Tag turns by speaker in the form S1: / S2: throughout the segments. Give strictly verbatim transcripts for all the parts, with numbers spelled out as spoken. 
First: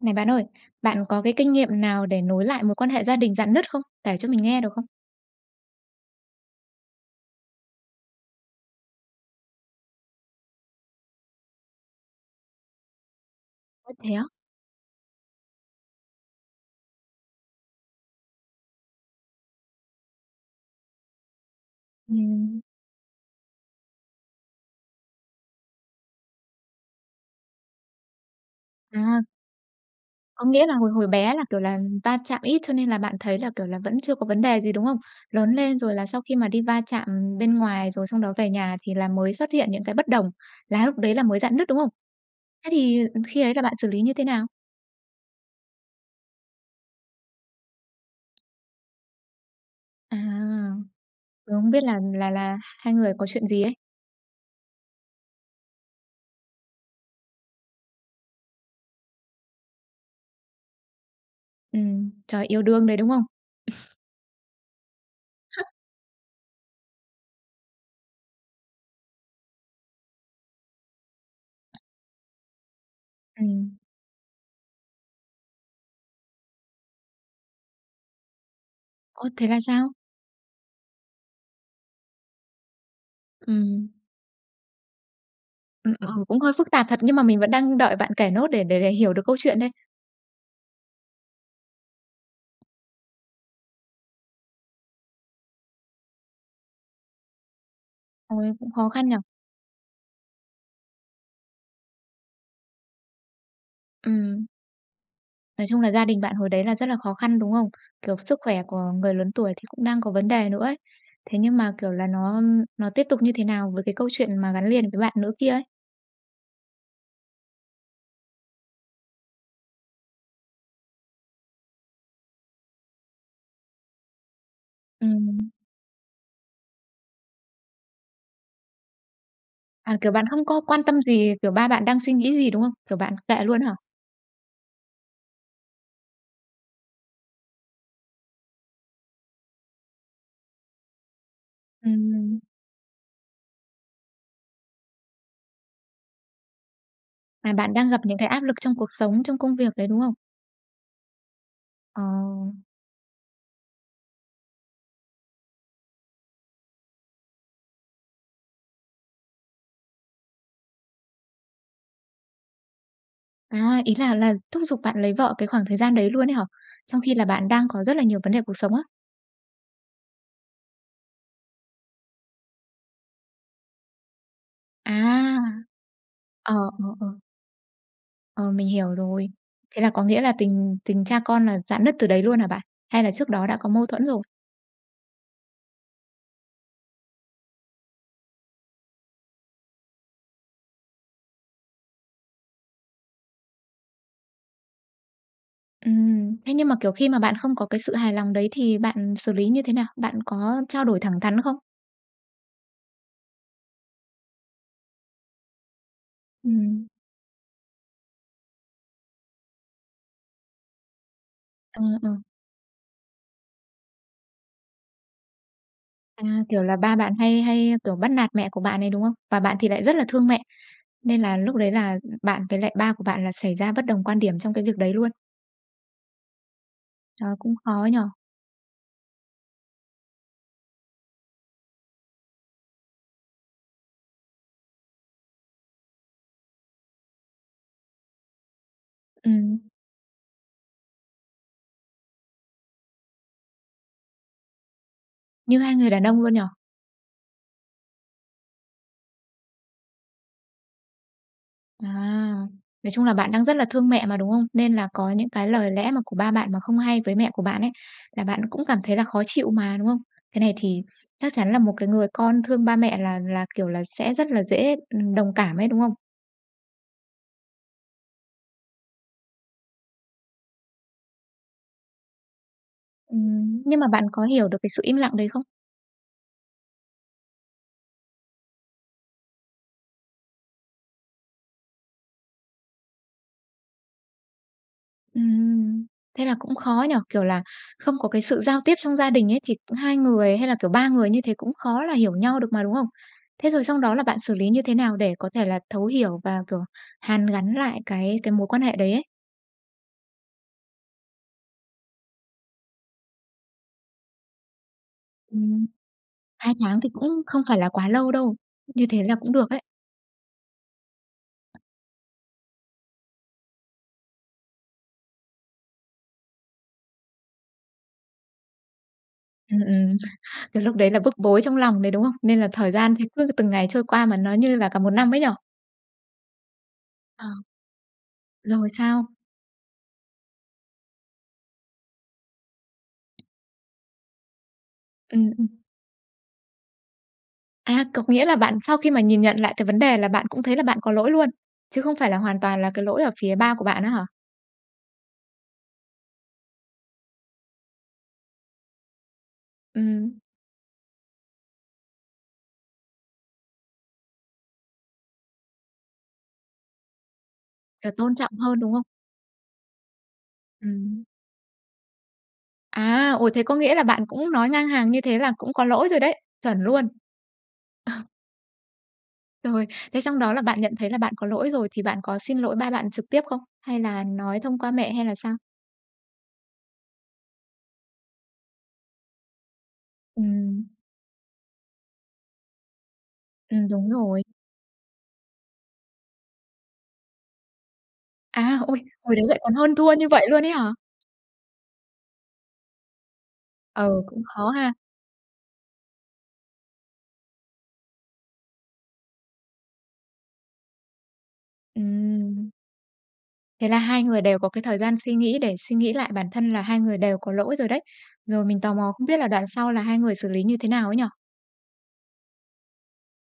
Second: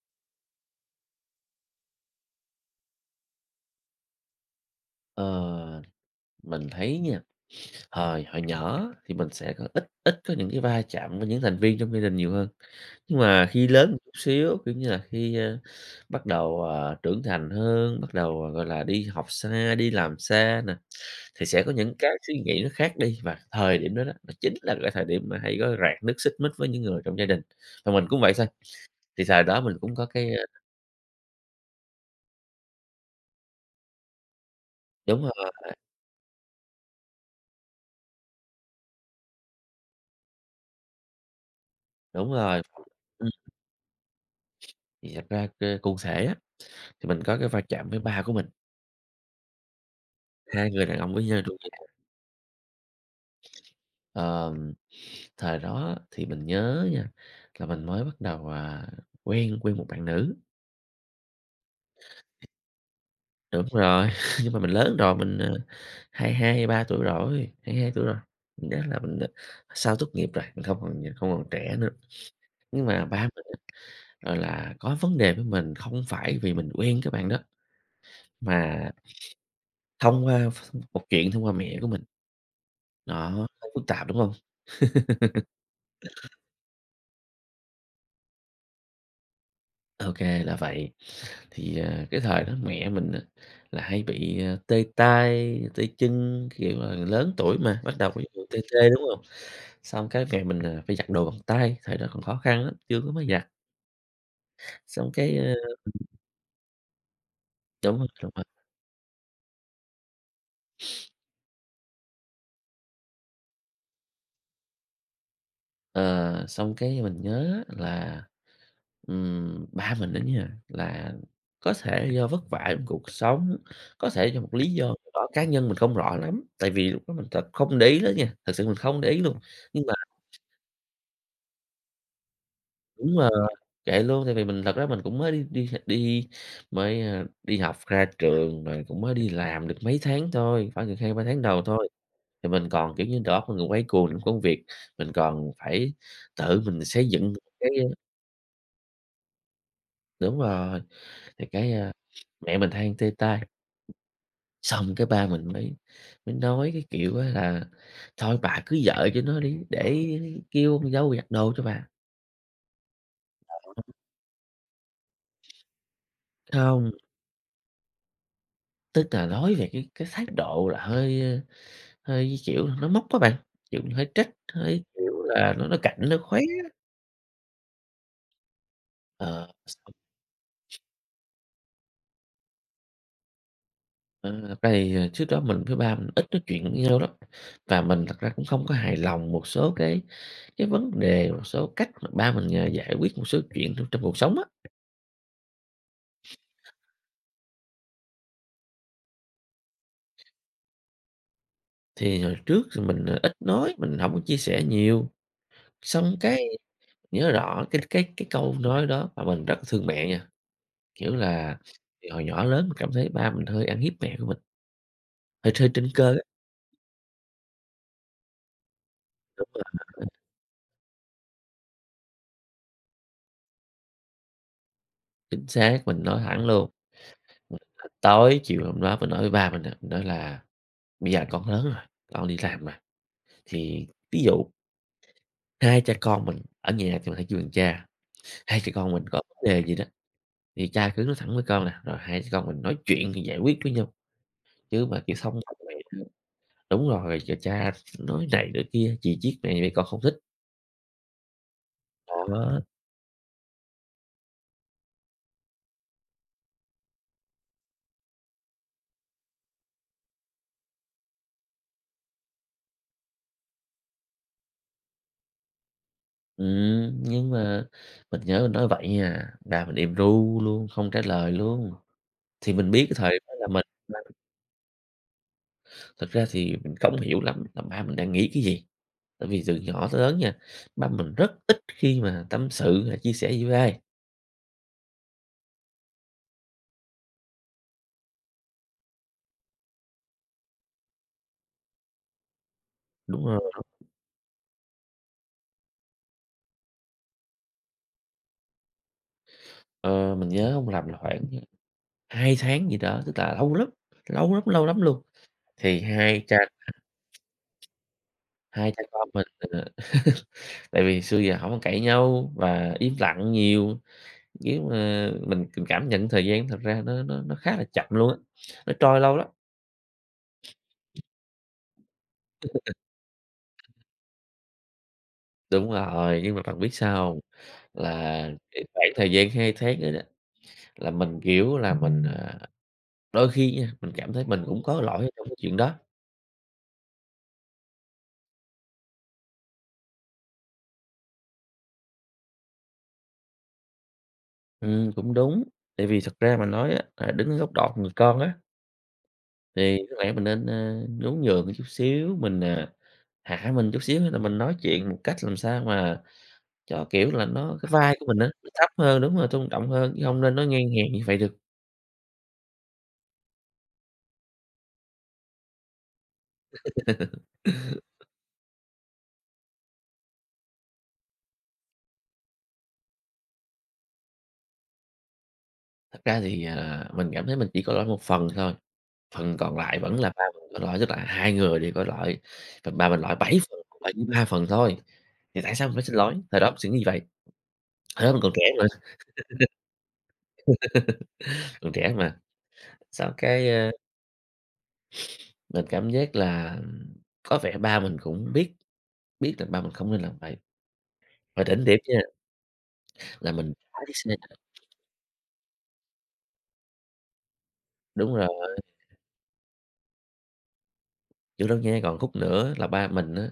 S1: Này, bạn ơi, bạn có cái kinh nghiệm nào để nối lại mối quan hệ gia đình rạn nứt không? Kể cho mình nghe được không?
S2: Ờ, mình thấy nha, hồi hồi nhỏ á, thì mình sẽ có ít ít có những cái va chạm với những thành viên trong gia đình nhiều hơn. Nhưng mà khi lớn
S1: Ơ,
S2: một chút
S1: thế á?
S2: xíu, kiểu như là khi, ơ, bắt đầu, ờ, trưởng thành hơn, bắt đầu, ờ, gọi là, đi học xa, đi làm xa nè, thì sẽ có những cái suy
S1: Ừm.
S2: nghĩ nó khác đi. Và thời điểm đó đó, nó chính là cái thời điểm mà hay có rạn nứt, xích mích với những người trong gia đình. Và mình cũng vậy thôi, thì
S1: À!
S2: thời đó mình cũng có cái, ơ
S1: Có nghĩa là hồi hồi bé là, kiểu là, va chạm ít cho nên là bạn thấy là, kiểu là, vẫn chưa có vấn đề gì, đúng không?
S2: Đúng
S1: Lớn
S2: rồi.
S1: lên rồi là sau khi mà đi va chạm bên ngoài, rồi xong đó về nhà thì là mới xuất hiện những cái bất đồng, là lúc đấy là mới rạn nứt, đúng không?
S2: Đúng rồi,
S1: Thế thì, ừ,
S2: ừm.
S1: khi ấy là bạn xử lý như thế nào?
S2: Thì thật ra c cụ thể á, thì mình có cái va chạm với ba của mình.
S1: À,
S2: Hai người đàn ông với nhau trong
S1: rồi không
S2: gia
S1: biết
S2: đình.
S1: là là là hai người có chuyện gì ấy?
S2: Ờ, ừm, thời đó thì mình nhớ nha, là mình mới bắt đầu, ờ, quen quen một bạn nữ.
S1: Ừm, trời, yêu đương đấy, đúng không?
S2: Đúng rồi, nhưng mà mình lớn rồi mình, ờ, hai hai hai ba tuổi rồi, hai hai tuổi rồi, mình nhớ là mình sau tốt nghiệp rồi, mình không còn ờ, không còn trẻ nữa, nhưng mà ba mình á,
S1: Ừm.
S2: gọi là, có vấn đề với mình không phải vì mình quen cái bạn đó mà
S1: Ơ, thế là sao?
S2: thông qua ph một chuyện thông qua mẹ của mình. Đó, nó phức
S1: Ừm.
S2: tạp, đúng hông?
S1: Ừm, ừ, cũng hơi phức tạp thật, nhưng mà mình vẫn đang đợi bạn kể nốt để để để hiểu được câu chuyện đây.
S2: Ô kê, là vậy, thì, à, cái thời đó mẹ mình á là hay bị, à, tê tay, tê chân, kiểu, à, lớn tuổi mà, bắt đầu có dấu hiệu
S1: Ôi!
S2: tê
S1: Cũng khó
S2: tê, đúng
S1: khăn nhỉ?
S2: hông? Xong cái mẹ mình, à, phải giặt đồ bằng tay, thời đó còn khó khăn lắm, chưa có máy giặt.
S1: Ừm.
S2: Xong cái, ờ
S1: Nói chung là gia đình bạn hồi đấy là rất là khó khăn, đúng không?
S2: Đúng rồi,
S1: Kiểu,
S2: đúng
S1: sức
S2: rồi.
S1: khỏe của người lớn tuổi thì cũng đang có vấn đề nữa ấy, thế nhưng mà, kiểu là, nó nó tiếp tục như thế nào với cái câu chuyện mà gắn liền với bạn nữ kia ấy?
S2: Ờ, xong cái mình nhớ là, ừm, ba mình đó nha, là có thể do vất vả trong cuộc sống, có thể do một lý do nào đó cá
S1: Ừm.
S2: nhân mình không rõ lắm, tại vì lúc đó mình th không để ý lắm nha, thực sự mình không để ý luôn, nhưng mà
S1: À, kiểu, bạn không có quan tâm gì, kiểu, ba bạn đang suy nghĩ gì, đúng không? Kiểu, bạn
S2: Đúng
S1: mặc
S2: rồi,
S1: kệ luôn á hả?
S2: kệ luôn, tại vì mình thật ra mình cũng mới đi đi đi mới đi học ra trường, rồi cũng mới đi làm được mấy tháng thôi, khoảng được hai ba tháng đầu thôi,
S1: Ừm.
S2: thì mình còn, kiểu như, đầu óc mình còn quay cuồng trong công việc, mình còn phải tự mình xây dựng một
S1: À,
S2: cái
S1: bạn đang gặp những cái áp lực trong cuộc sống, trong công việc đấy, đúng không?
S2: Đúng rồi, thì cái, ờ,
S1: Ờ.
S2: mẹ mình hay tê tay. Xong cái ba mình mới mới nói cái kiểu á là "Thôi bà cưới vợ cho nó đi, để kêu con dâu giặt đồ cho bà."
S1: À,
S2: [unintelligible]
S1: ý là là thúc giục bạn lấy vợ cái khoảng thời gian đấy luôn ấy hả?
S2: Hông.
S1: Trong khi là bạn đang có rất là nhiều vấn đề cuộc sống á?
S2: Tức là nói về cái cái thái độ là hơi hơi kiểu nói móc á bạn, kiểu mình hơi trách, hơi kiểu
S1: À!
S2: là nói nói cạnh, nói khoáy
S1: Ờ,
S2: á.
S1: ờ, ờ. Ờ, mình hiểu rồi.
S2: Ờ.
S1: Thế là có nghĩa là tình
S2: [unintelligible]
S1: tình cha con là rạn nứt từ đấy luôn hả bạn? Hay là trước đó đã có mâu thuẫn rồi?
S2: Ờ, thật ra thì trước đó, mình với ba mình ít nói chuyện được với nhau lắm. Và mình thật ra cũng không có hài lòng một số cái cái vấn đề, một số cách mà ba mình, ờ, giải quyết một số chuyện trong trong cuộc sống á.
S1: Ừm, thế nhưng mà, kiểu, khi mà bạn không có cái sự hài lòng đấy thì bạn xử lý như thế nào? Bạn có trao đổi thẳng thắn không?
S2: Thì hồi trước mình ít nói, mình hổng có chia sẻ nhiều. Xong cái
S1: Ừm.
S2: nhớ rõ cái cái cái câu nói đó, mà mình rất thương mẹ nha, kiểu là
S1: Ờ,
S2: thì
S1: ờ.
S2: hồi nhỏ lớn, mình cảm thấy ba mình hơi ăn hiếp mẹ của mình. Ờ, tr trên cơ á.
S1: À, kiểu là ba bạn hay hay, kiểu, bắt nạt mẹ của bạn ấy, đúng không? Và
S2: Đúng
S1: bạn thì
S2: rồi.
S1: lại rất là thương mẹ, nên là lúc đấy là, ừm, bạn với lại ba của bạn là xảy ra bất đồng quan điểm trong cái việc đấy luôn?
S2: Chính xác, mình nói thẳng luôn.
S1: Trời, cũng khó ấy nhỉ?
S2: Tối chiều hôm đó, mình nói với ba mình á, nói là "Bây giờ con lớn rồi, con đi làm rồi. Thì ví dụ hai cha con mình" ở nhà thì mình hay kêu bằng cha, "hai cha con mình có vấn
S1: Ừm.
S2: đề gì đó thì cha cứ nói thẳng với con nè, rồi hai cha con mình nói chuyện thì giải quyết với nhau. Chứ mà kiểu xong hoạnh
S1: Như
S2: họe"
S1: hai người đàn ông luôn nhỉ?
S2: [unintelligible] đúng rồi, "ch cha nói này nói kia, chì chiết mẹ thì con không thích."
S1: À.
S2: [unintelligible]
S1: Nói chung là bạn đang rất là thương mẹ mà, đúng không? Nên là có những cái lời lẽ mà của ba bạn, mà không hay với mẹ của bạn ấy là bạn cũng cảm thấy là khó chịu mà, đúng không? Cái này thì chắc chắn là một cái người con thương ba mẹ là là, kiểu, là sẽ rất là dễ, ừm, đồng cảm ấy, đúng không?
S2: Ừm, nhưng mà mình nhớ mình nói vậy nha, ba mình im ru luôn, không trả lời luôn. Thì mình biết cái thời đó là
S1: Ừm.
S2: mình
S1: Nhưng mà
S2: đang
S1: bạn có hiểu được cái sự im lặng đấy không?
S2: Thực ra thì, mình không hiểu lắm là ba mình đang nghĩ cái gì. Tại vì từ nhỏ tới lớn nha, ba mình rất ít khi mà tâm sự hay chia sẻ gì với ai.
S1: Ừm, thế là cũng khó nhỉ? Kiểu là, không có cái sự giao tiếp trong gia đình ấy, thì cũng hai người hay là, kiểu, ba người như thế cũng khó là hiểu nhau được mà, đúng không?
S2: Đúng rồi
S1: Thế
S2: đó.
S1: rồi xong đó là bạn xử lý như thế nào, để có thể là thấu hiểu và, kiểu, hàn gắn lại cái cái mối quan hệ đấy ấy?
S2: Ờ, mình nhớ hông lầm là khoảng hai tháng gì đó, tức là lâu lắm, lâu lắm, lâu lắm luôn,
S1: Ừm,
S2: thì hai cha
S1: hai tháng thì cũng không phải là quá lâu đâu,
S2: hai cha
S1: như thế
S2: con
S1: là
S2: mình
S1: cũng được ấy.
S2: tại vì xưa giờ, hổng có cãi nhau, và im lặng nhiều nhưng mà mình mình cảm nhận thời gian, thật ra nó nó nó khá là chậm luôn á, nó trôi lâu lắm.
S1: Ừm, ừm. Thì lúc đấy là bức bối trong lòng đấy, đúng không? Nên là
S2: Đúng rồi
S1: thời
S2: đấy.
S1: gian thì cứ từng ngày trôi qua, mà nó như là cả một năm ấy nhỉ?
S2: Đúng rồi, nhưng mà bạn biết sao hông?
S1: Ờ.
S2: Là cái
S1: Rồi
S2: khoảng
S1: sao?
S2: thời gian hai tháng đó đó, là mình hiểu là mình, à, đôi khi nha, mình cảm thấy mình cũng có lỗi ở trong
S1: Ừm,
S2: cái chuyện
S1: ừm.
S2: đó.
S1: À. Có nghĩa là bạn sau khi mà nhìn nhận lại cái vấn đề, là bạn cũng thấy là bạn có lỗi luôn, chứ không phải là hoàn toàn là cái lỗi ở phía ba của bạn á hả?
S2: Ừm, cũng đúng. Tại vì thực ra mà nói á, là đứng ở góc đọt người con á Thì có lẽ
S1: Ừm.
S2: mình nên, a, nhún nhường một chút xíu, mình à, hạ mình chút xíu, xong là mình nói chuyện một cách làm sao mà cho, kiểu là, nó cái
S1: Là
S2: vai của
S1: tôn
S2: mình á,
S1: trọng
S2: nó
S1: hơn,
S2: thấp
S1: đúng hông?
S2: hơn đúng rồi, tôn trọng hơn, chứ hông nên nói ngang hàng như
S1: Ừm.
S2: vậy được.
S1: À! Ôi. Thế có nghĩa là bạn cũng nói ngang hàng như thế là cũng có lỗi rồi đấy, chuẩn luôn. Ờ. Rồi. Thế xong đó là bạn nhận thấy là bạn có lỗi rồi, thì bạn có xin lỗi ba bạn trực tiếp không? Hay là nói thông qua mẹ hay là sao?
S2: Thật ra thì, ờ, mình cảm thấy mình chỉ có lỗi một phần thôi, phần còn lại vẫn là ba mình có
S1: Ừm.
S2: lỗi. Tức là hai người đều có lỗi, và ba mình lỗi bảy phần,
S1: Ừm,
S2: còn
S1: đúng
S2: lại [unintelligible]
S1: rồi.
S2: ba phần thôi, thì tại sao mình phải xin lỗi? Thời đó mình suy nghĩ như vậy. Hồi đó mình còn trẻ
S1: À,
S2: mà.
S1: ôi! Hồi đấy lại còn hơn thua như vậy luôn ấy hả?
S2: Còn trẻ hơn mà, xong cái a
S1: Ừ, cũng khó ha.
S2: mình cảm giác là có vẻ ba mình cũng biết, biết là ba mình không nên làm vậy. Mà đỉnh điểm nha,
S1: Ừm.
S2: là mình
S1: Thế là
S2: khóa chiếc
S1: hai
S2: xe
S1: người
S2: lại.
S1: đều có cái thời gian suy nghĩ để suy nghĩ lại bản thân là hai người đều có lỗi rồi đấy.
S2: Đúng rồi.
S1: Rồi mình tò mò không biết là đoạn sau là hai người xử lý như thế nào ấy nhỉ?
S2: Chưa đâu nha, còn khúc nữa là ba mình á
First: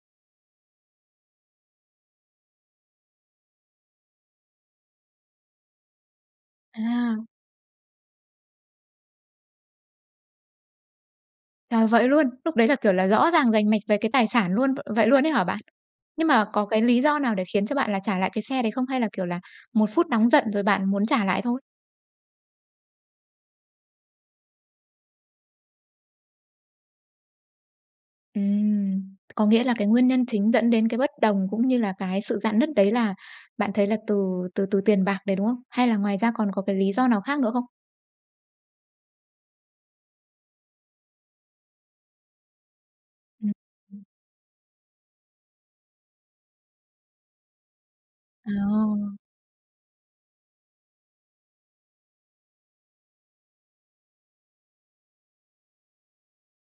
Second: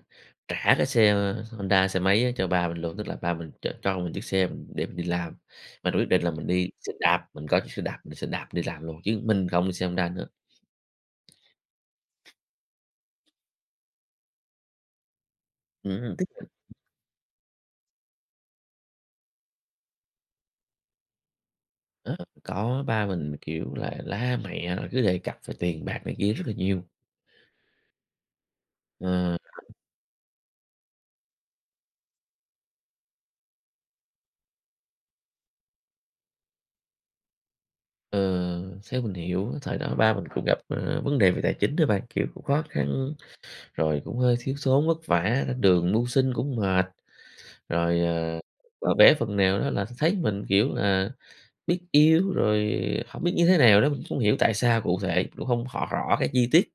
S2: trả cái xe Honda, xe máy á cho ba mình luôn. Tức là ba mình ch cho mình chiếc xe mình để mình đi làm. Mà rồi quyết định là mình đi xe
S1: À.
S2: đạp. Mình có chiếc xe đạp, mình sẽ đạp đi làm luôn, chứ mình không đi xe Honda nữa.
S1: Ờ, vậy luôn? Lúc đấy là kiểu là rõ ràng, rành mạch về cái tài sản luôn, v vậy luôn ấy hả bạn?
S2: Ừm.
S1: Nhưng mà
S2: [unintelligible]
S1: có cái lý do nào để khiến cho bạn là trả lại cái xe đấy không? Hay là, kiểu là, một phút nóng giận rồi bạn muốn trả lại thôi?
S2: Đó, có ba mình, kiểu là, la mẹ rồi cứ đề cập về tiền bạc này kia rất là nhiều.
S1: Ừm,
S2: Ờ.
S1: có nghĩa là cái nguyên nhân chính dẫn đến cái bất đồng cũng như là cái sự rạn nứt đấy là bạn thấy là từ từ từ tiền bạc đấy, đúng không? Hay là ngoài ra còn có cái lý do nào khác nữa không?
S2: Ờ, theo mình hiểu thời đó ba mình cũng gặp, ờ, vấn đề về tài chính đó bạn. Kiểu cũng khó khăn,
S1: Ừm,
S2: rồi
S1: ừm.
S2: cũng hơi thiếu thốn vất vả, lên đường mưu sinh cũng mệt. Rồi, ờ, và bé
S1: Ờ.
S2: phần nào đó là th thấy mình, kiểu là, biết yêu rồi hổng biết như thế nào nữa, mình không hiểu tại sao cụ thể, cũng hông hỏi rõ cái chi tiết.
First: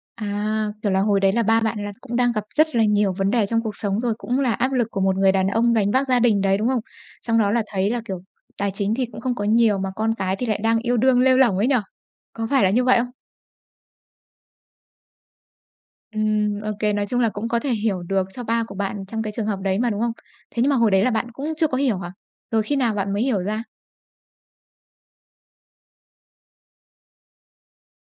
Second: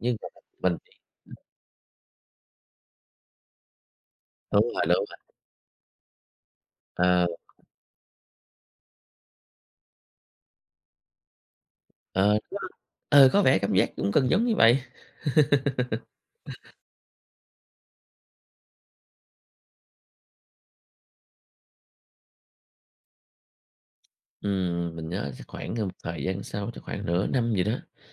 S2: Nhưng mà
S1: À!
S2: mình
S1: Kiểu là hồi đấy
S2: mình
S1: là ba bạn là cũng đang gặp rất là nhiều vấn đề trong cuộc sống rồi, cũng là
S2: Đúng
S1: áp
S2: rồi,
S1: lực của
S2: đúng
S1: một
S2: rồi.
S1: người đàn ông gánh vác gia đình đấy, đúng không?
S2: Ờ.
S1: Xong đó là thấy là, kiểu, tài chính thì cũng không có nhiều mà con cái thì lại đang yêu đương lêu lổng ấy nhỉ?
S2: Ờ,
S1: Có phải là
S2: [unintelligible]
S1: như vậy không?
S2: ờ, có vẻ cảm giác cũng gần giống như vậy.
S1: Ừm, OK. Nói chung là cũng có thể hiểu được cho ba của bạn trong cái trường hợp đấy mà, đúng không? Thế nhưng mà hồi đấy là bạn cũng chưa có hiểu hả? Rồi khi nào bạn mới hiểu ra?
S2: Ừm, mình nhớ chắc khoảng gần một thời gian sau, chắc khoảng nửa năm gì đó.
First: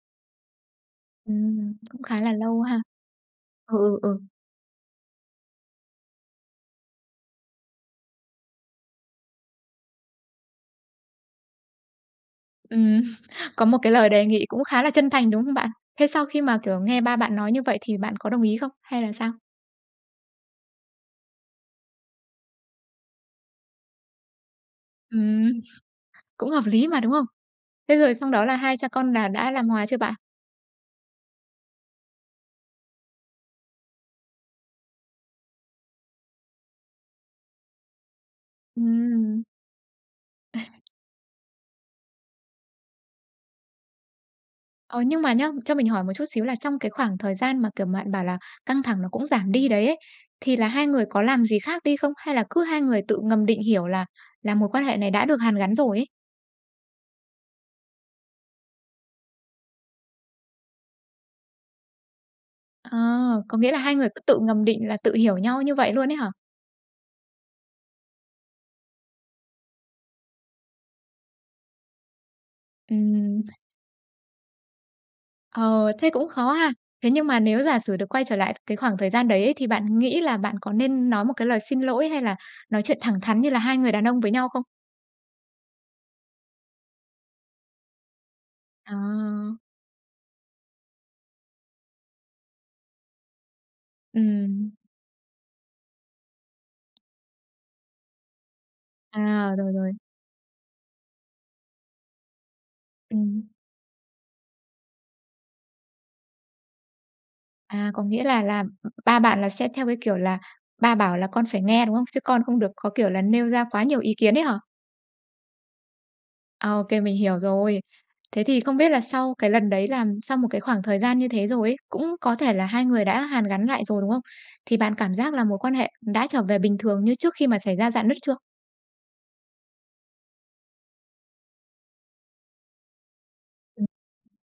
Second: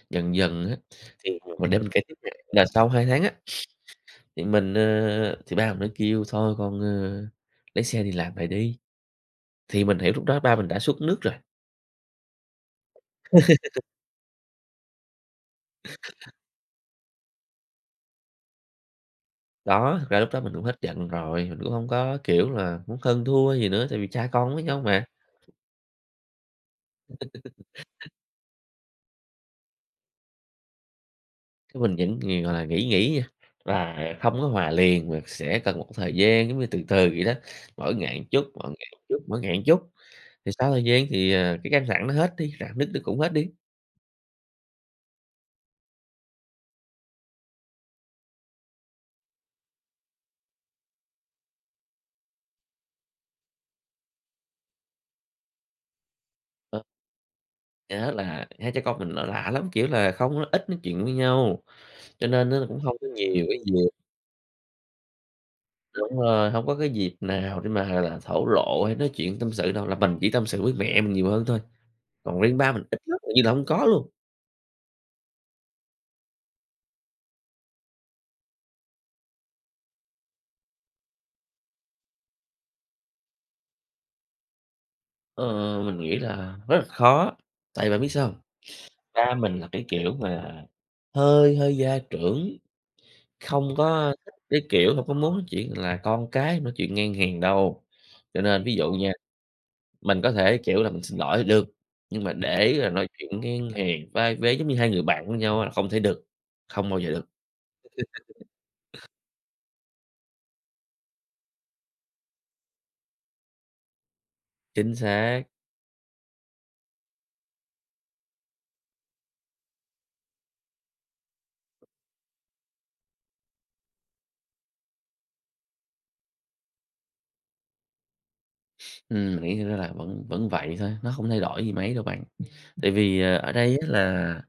S2: Dần dần á, thì mình
S1: Ừm,
S2: để mình kể
S1: cũng
S2: tiếp
S1: khá
S2: nè,
S1: là lâu
S2: là
S1: ha.
S2: sau hai tháng á,
S1: Ừ, ừ, ừ.
S2: thì mình, ờ thì ba mình mới kêu: "Thôi con, ơ, lấy xe đi làm lại đi." Thì mình hiểu lúc đó ba mình đã xuống nước rồi.
S1: Ừm, có một cái lời đề nghị cũng khá là chân thành, đúng không bạn? Thế sau khi mà, kiểu, nghe ba bạn nói như vậy, thì bạn có đồng ý không? Hay là sao?
S2: Đó, thực ra lúc đó mình cũng hết giận rồi. Mình cũng hông có, kiểu là, muốn hơn thua gì nữa, tại vì cha con với nhau mà.
S1: Ừm, cũng hợp lý mà, đúng không? Thế rồi xong đó là hai cha con là đã làm hòa chưa bạn?
S2: Cái mình vẫn nhiều gọi là nghĩ nghĩ nha, và không có hòa liền, và sẽ cần một thời gian, giống như từ từ vậy đó. Mỗi ngày chút, mỗi ngày chút, mỗi
S1: Ừm.
S2: ngày chút. Thì sau thời gian thì, ờ, cái căng thẳng nó hết đi, rạn nứt nó cũng hết đi.
S1: Ờ, nhưng mà nhớ, cho mình hỏi một chút xíu, là trong cái khoảng thời gian mà, kiểu, bạn bảo là căng thẳng nó cũng giảm đi đấy ấy, thì là hai người có làm gì khác đi không? Hay là cứ hai người tự ngầm định hiểu là là mối quan hệ này đã được hàn gắn rồi ấy?
S2: Ờ. Nhớ là hai cha con mình nó lạ lắm, kiểu là không ít nói chuyện với nhau, cho nên á cũng hông
S1: À,
S2: có nhiều nhiều
S1: có
S2: cái
S1: nghĩa là
S2: dịp.
S1: hai người cứ tự ngầm định, là tự hiểu nhau như vậy luôn ấy
S2: Đúng
S1: hả?
S2: rồi, hông có cái dịp nào để mà thổ lộ hay nói chuyện tâm sự đâu. Là mình chỉ tâm sự với mẹ mình nhiều hơn thôi, còn riêng ba mình ít lắm, hình
S1: Ừm.
S2: như là hông có luôn.
S1: Ờ, thế cũng khó ha. Thế nhưng mà nếu giả sử được quay trở lại cái khoảng thời gian đấy ấy thì bạn nghĩ là bạn có nên nói một cái lời xin lỗi hay là nói chuyện thẳng thắn như là hai người đàn ông với nhau không?
S2: Ờ, mình nghĩ là rất là khó, tại bạn biết sao hông? Ba
S1: À.
S2: mình là cái kiểu mà hơi hơi gia trưởng, không có, ơ, thích cái
S1: Ừm.
S2: kiểu mà có muốn nói chuyện là con cái nói chuyện ngang hàng đâu. Cho nên ví dụ nha
S1: À, rồi, rồi.
S2: mình có thể, kiểu là, mình xin lỗi th được, nhưng mà để rồi nói chuyện
S1: Ừm.
S2: ngang hàng vai vế giống như hai người bạn với nhau á không thể được, không bao giờ được.
S1: À, có nghĩa là là ba bạn là sẽ theo cái kiểu là ba bảo là con phải nghe, đúng không? Chứ con không được có kiểu là nêu ra quá nhiều ý kiến ấy hả?
S2: Chính xác.
S1: Ô kê, mình hiểu rồi. Thế thì không biết là sau cái lần đấy là sau một cái khoảng thời gian như thế rồi ấy, cũng có thể là hai người đã hàn gắn lại rồi, đúng không? Thì bạn cảm giác là mối quan hệ đã trở về bình thường như trước khi mà xảy ra rạn nứt chưa?
S2: Ừm, nghĩ thì nó là vẫn vẫn vậy thôi, nó không thay đổi gì mấy đâu bạn, tại vì, ờ, ở đây
S1: Ừm.
S2: á là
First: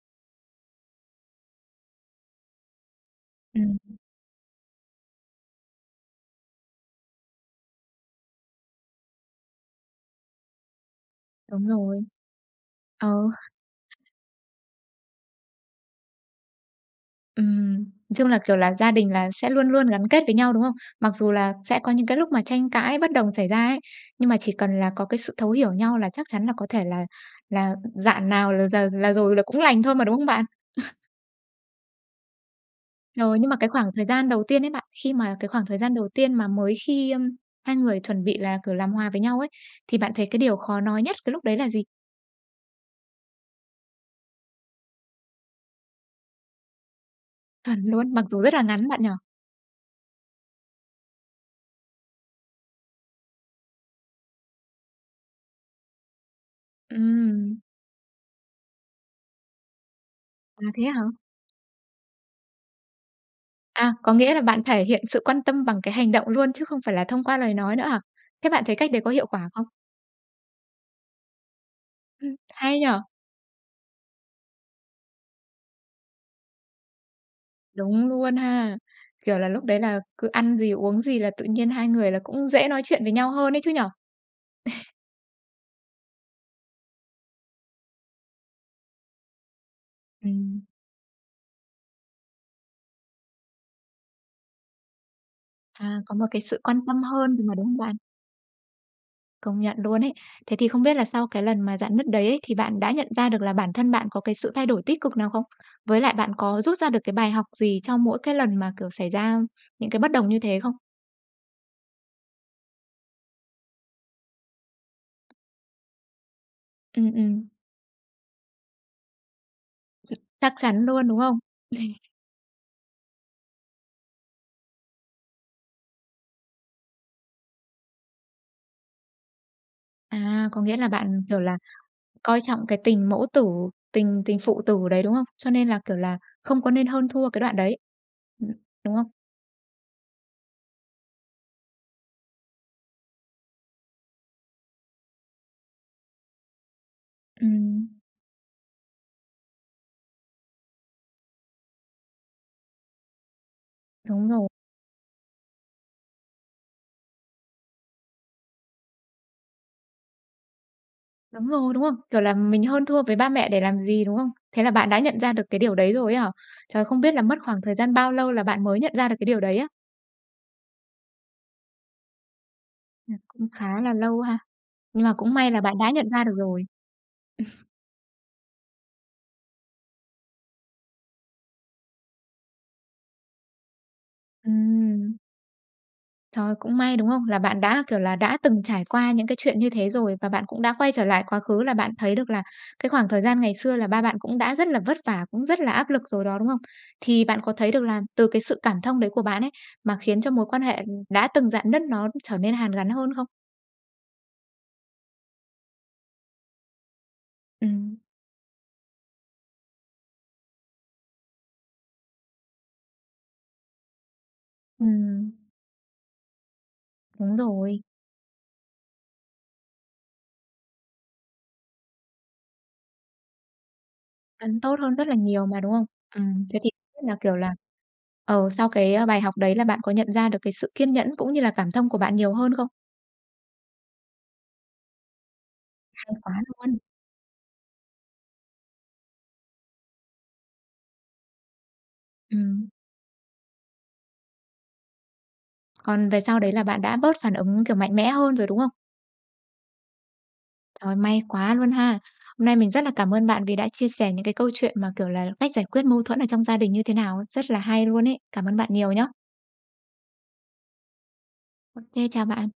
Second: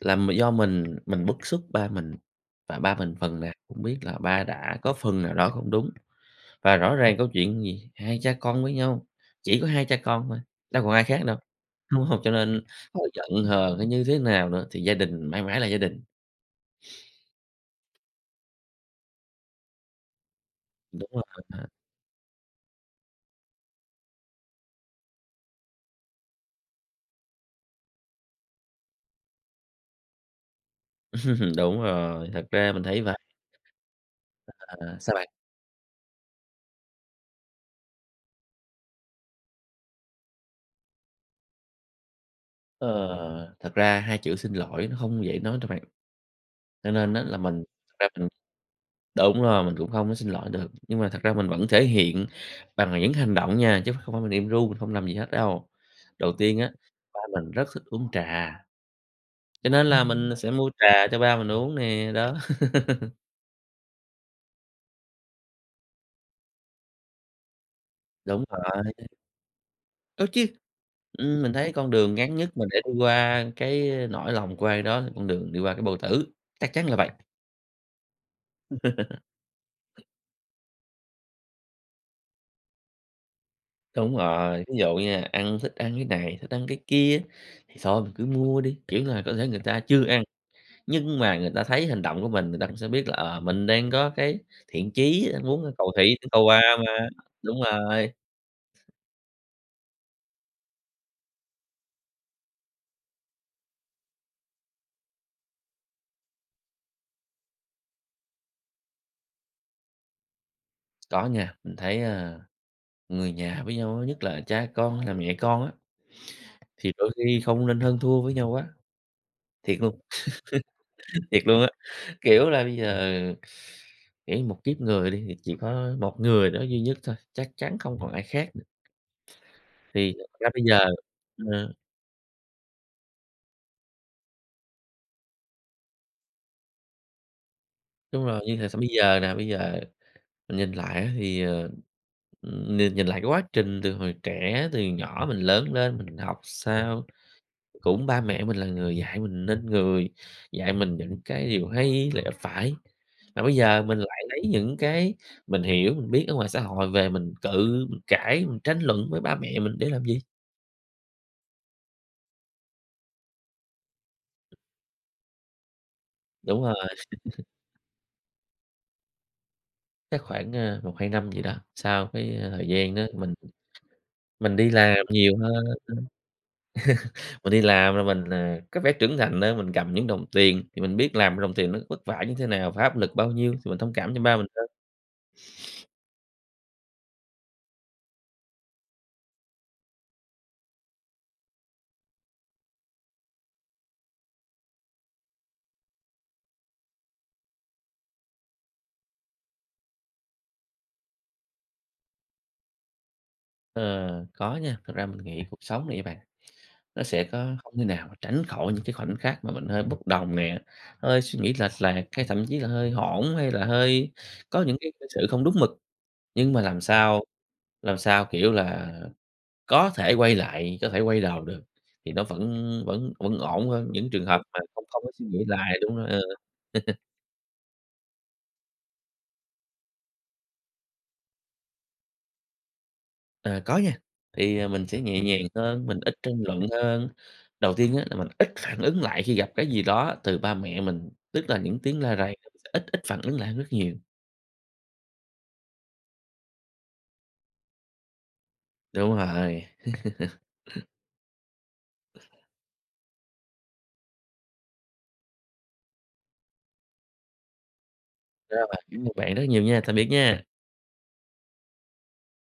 S2: là m do mình, mình bức xúc ba mình, và ba mình phần nào
S1: Ừm.
S2: cũng biết là ba đã có phần nào đó không đúng. Và rõ ràng câu chuyện gì? Hai cha con với nhau chỉ có hai cha con thôi đâu còn ai khác đâu,
S1: Đúng rồi.
S2: đúng hông? Cho nên có
S1: Ờ.
S2: giận hờn hay như thế nào nữa thì gia đình mãi mãi là gia đình.
S1: Ừm. Chung là, kiểu là, gia đình là sẽ luôn luôn gắn kết với nhau, đúng không?
S2: Đúng
S1: Mặc
S2: rồi
S1: dù
S2: á
S1: là
S2: bạn.
S1: sẽ có những cái lúc mà tranh cãi bất đồng xảy ra ấy, nhưng mà chỉ cần là có cái sự thấu hiểu nhau là chắc chắn là có thể là là rạn nào là rà là rồi là cũng lành thôi mà, đúng không bạn?
S2: Đúng rồi, thật ra mình thấy vậy.
S1: Rồi, nhưng mà cái khoảng thời gian đầu tiên ấy bạn,
S2: À,
S1: khi
S2: sao bạn?
S1: mà cái khoảng thời gian đầu tiên mà mới khi, ưm, hai người chuẩn bị là, kiểu, làm hòa với nhau ấy, thì bạn thấy cái điều khó nói nhất cái lúc đấy là gì?
S2: Ờ, thật ra hai chữ xin lỗi nó hông dễ nói đâu bạn. Cho nên á là mình
S1: Chuẩn
S2: thật ra
S1: luôn, mặc
S2: mình
S1: dù rất là ngắn bạn nhỉ?
S2: đúng rồi, mình cũng không có xin lỗi được. Nhưng mà thật ra mình vẫn thể hiện bằng những hành động nha, chứ ph hông phải mình im ru mình hông làm gì hết đâu. Đầu tiên á, ba mình
S1: Ừm.
S2: rất thích uống trà, cho nên là mình sẽ
S1: À,
S2: mua
S1: thế hả?
S2: trà cho ba mình uống nè đó.
S1: À, có nghĩa là bạn thể hiện sự quan tâm bằng cái hành động luôn chứ không phải là thông qua lời nói nữa hả?
S2: Đúng
S1: Thế bạn thấy
S2: rồi.
S1: cách đấy có hiệu quả không?
S2: Có chứ, ừm, mình thấy con đường
S1: Ừm,
S2: ngắn nhất mà
S1: hay
S2: để
S1: nhỉ?
S2: đi qua cái nỗi lòng của ai đó là con đường đi qua cái bao tử. Chắc chắn là vậy!
S1: Đúng luôn ha! Kiểu là, lúc đấy là cứ ăn gì, uống gì là tự nhiên hai người là cũng dễ nói chuyện với nhau hơn ấy chứ nhỉ?
S2: Đúng rồi, thí dụ nha, ăn thích ăn cái này, thích ăn cái kia á, thì thôi mình cứ mua đi, kiểu là, có thể người ta chưa ăn,
S1: Ừm.
S2: nhưng mà người ta thấy hành động của mình, người ta cũng sẽ biết là, ờ, mình đang có cái thiện chí á muốn cầu
S1: À, có
S2: thị
S1: một cái
S2: cầu
S1: sự
S2: hoà
S1: quan tâm
S2: mà,
S1: hơn rồì mà,
S2: đúng
S1: đúng không bạn?
S2: rồi.
S1: Công nhận luôn ấy. Thế thì không biết là sau cái lần mà rạn nứt đấy ấy, thì bạn đã nhận ra được là bản thân bạn có cái sự thay đổi tích cực nào không? Với lại bạn có rút ra được cái bài học gì cho mỗi cái lần mà, kiểu, xảy ra những cái bất đồng như thế không?
S2: Có nha, mình thấy, ờ, người nhà với nhau á, nhất là cha con hay là mẹ con á thì đôi
S1: Ừm,
S2: khi
S1: ừm.
S2: không nên hơn thua với nhau quá. Thiệt luôn,
S1: Chắc chắn luôn, đúng không?
S2: thiệt luôn á, kiểu là, bây giờ, kiểu như, một kiếp người đi thì chỉ có một người đó duy nhất thôi, chắc chắn không còn ai khác nữa. Thì thật ra
S1: À,
S2: bây
S1: có nghĩa
S2: giờ
S1: là bạn, kiểu là,
S2: ờ.
S1: coi trọng cái tình mẫu tử, tình tình phụ tử đấy, đúng không? Cho nên là, kiểu là, không có nên hơn thua cái đoạn đấy,
S2: Đúng rồi,
S1: ừm,
S2: như thời sống bây
S1: đúng không?
S2: giờ nè, bây giờ mình nhìn lại á thì, ờ, ừm, nhìn nhìn lại cái quá trình từ hồi trẻ, từ nhỏ mình lớn lên, mình học sao,
S1: Ừm.
S2: cũng ba mẹ mình là người dạy mình nên người, dạy mình những cái điều hay lẽ phải. Mà bây giờ mình lại
S1: Đúng
S2: lấy
S1: rồi.
S2: những cái mình hiểu, mình biết ở ngoài xã hội về mình cự, mĩnh cãi, mình tranh luận với ba mẹ mình để làm gì?
S1: Đúng rồi, đúng không? Kiểu là mình hơn thua với ba mẹ để làm gì, đúng không? Thế là bạn đã nhận ra được cái điều đấy rồi ấy hả?
S2: Đúng rồi.
S1: Trời, không biết là mất khoảng thời gian bao lâu là bạn mới nhận ra được cái điều đấy á?
S2: Chắc khoảng, ờ, một hai năm gì đó, sau cái thời gian đó
S1: Ừm,
S2: mình
S1: cũng khá là lâu ha.
S2: mình đi làm
S1: Nhưng mà
S2: nhiều
S1: cũng may
S2: hơn
S1: là
S2: đó.
S1: bạn đã nhận ra được rồi. Ừm.
S2: Mình đi làm rồi mình, ờ, có vẻ trưởng thành hơn, mình cầm những đồng tiền thì mình biết làm ra đồng tiền nó vất vả như thế nào và áp lực bao nhiêu, thì mình thông cảm cho ba mình hơn.
S1: Ừm. Trời! Cũng may, đúng không? Là bạn đã, kiểu là, đã từng trải qua những cái chuyện như thế rồi, và bạn cũng đã quay trở lại quá khứ là bạn thấy được là cái khoảng thời gian ngày xưa là ba bạn cũng đã rất là vất vả, cũng rất là áp lực rồi đó, đúng không? Thì bạn có thấy được là từ cái sự cảm thông đấy của bạn ấy, mà khiến cho mối quan hệ, ừm, đã từng rạn nứt nó, ưm, trở nên hàn gắn hơn không?
S2: Ờ, có nha, thật ra mình nghĩ cuộc sống này nha bạn, nó sẽ có không thể
S1: Ừm.
S2: nào mà tránh khỏi những cái khoảnh khắc mà mình hơi bốc đồng nè, hơi suy nghĩ lệch lạc, hay thậm chí là hơi hỗn hay là hơi có những cái cư xử
S1: Ừm.
S2: không đúng mực. Nhưng mà làm sao,
S1: Đúng rồi.
S2: làm sao, kiểu là, có thể quay lại, có thể quay đầu được, thì nó vẫn vẫn vẫn ổn hơn những trường hợp mà
S1: Vẫn tốt
S2: không
S1: hơn
S2: không
S1: rất
S2: có
S1: là
S2: suy nghĩ
S1: nhiều mà, đúng
S2: lại
S1: không?
S2: đúng rồi, ừ.
S1: Ừm, thế thì không biết là, kiểu là, ờ, sau cái bài học đấy là bạn có nhận ra được cái sự kiên nhẫn cũng như là cảm thông của bạn nhiều hơn không?
S2: Ờ, có nha. Thì, à, mình sẽ nhẹ nhàng hơn, mình
S1: Hay
S2: ít
S1: quá
S2: tranh luận
S1: luôn!
S2: hơn. Đầu tiên á, là mình ít phản ứng lại khi gặp cái gì đó từ ba mẹ mình, tức là những tiếng la rầy,
S1: Ừm.
S2: ít ít phản ứng lại rất nhiều.
S1: Còn về sau đấy là bạn đã bớt phản ứng, kiểu, mạnh mẽ hơn rồi, đúng không?
S2: Đúng rồi.
S1: Trời, may quá luôn ha! Hôm nay mình rất là cảm ơn bạn vì đã chia sẻ những cái câu chuyện mà kiểu là cách giải quyết mâu thuẫn ở trong gia đình như thế nào, rất là hay luôn ấy. Cảm
S2: Ra
S1: ơn bạn
S2: vậy.
S1: nhiều
S2: Cảm
S1: nhá!
S2: ơn bạn rất nhiều nha, tạm biệt nha!
S1: OK, chào bạn.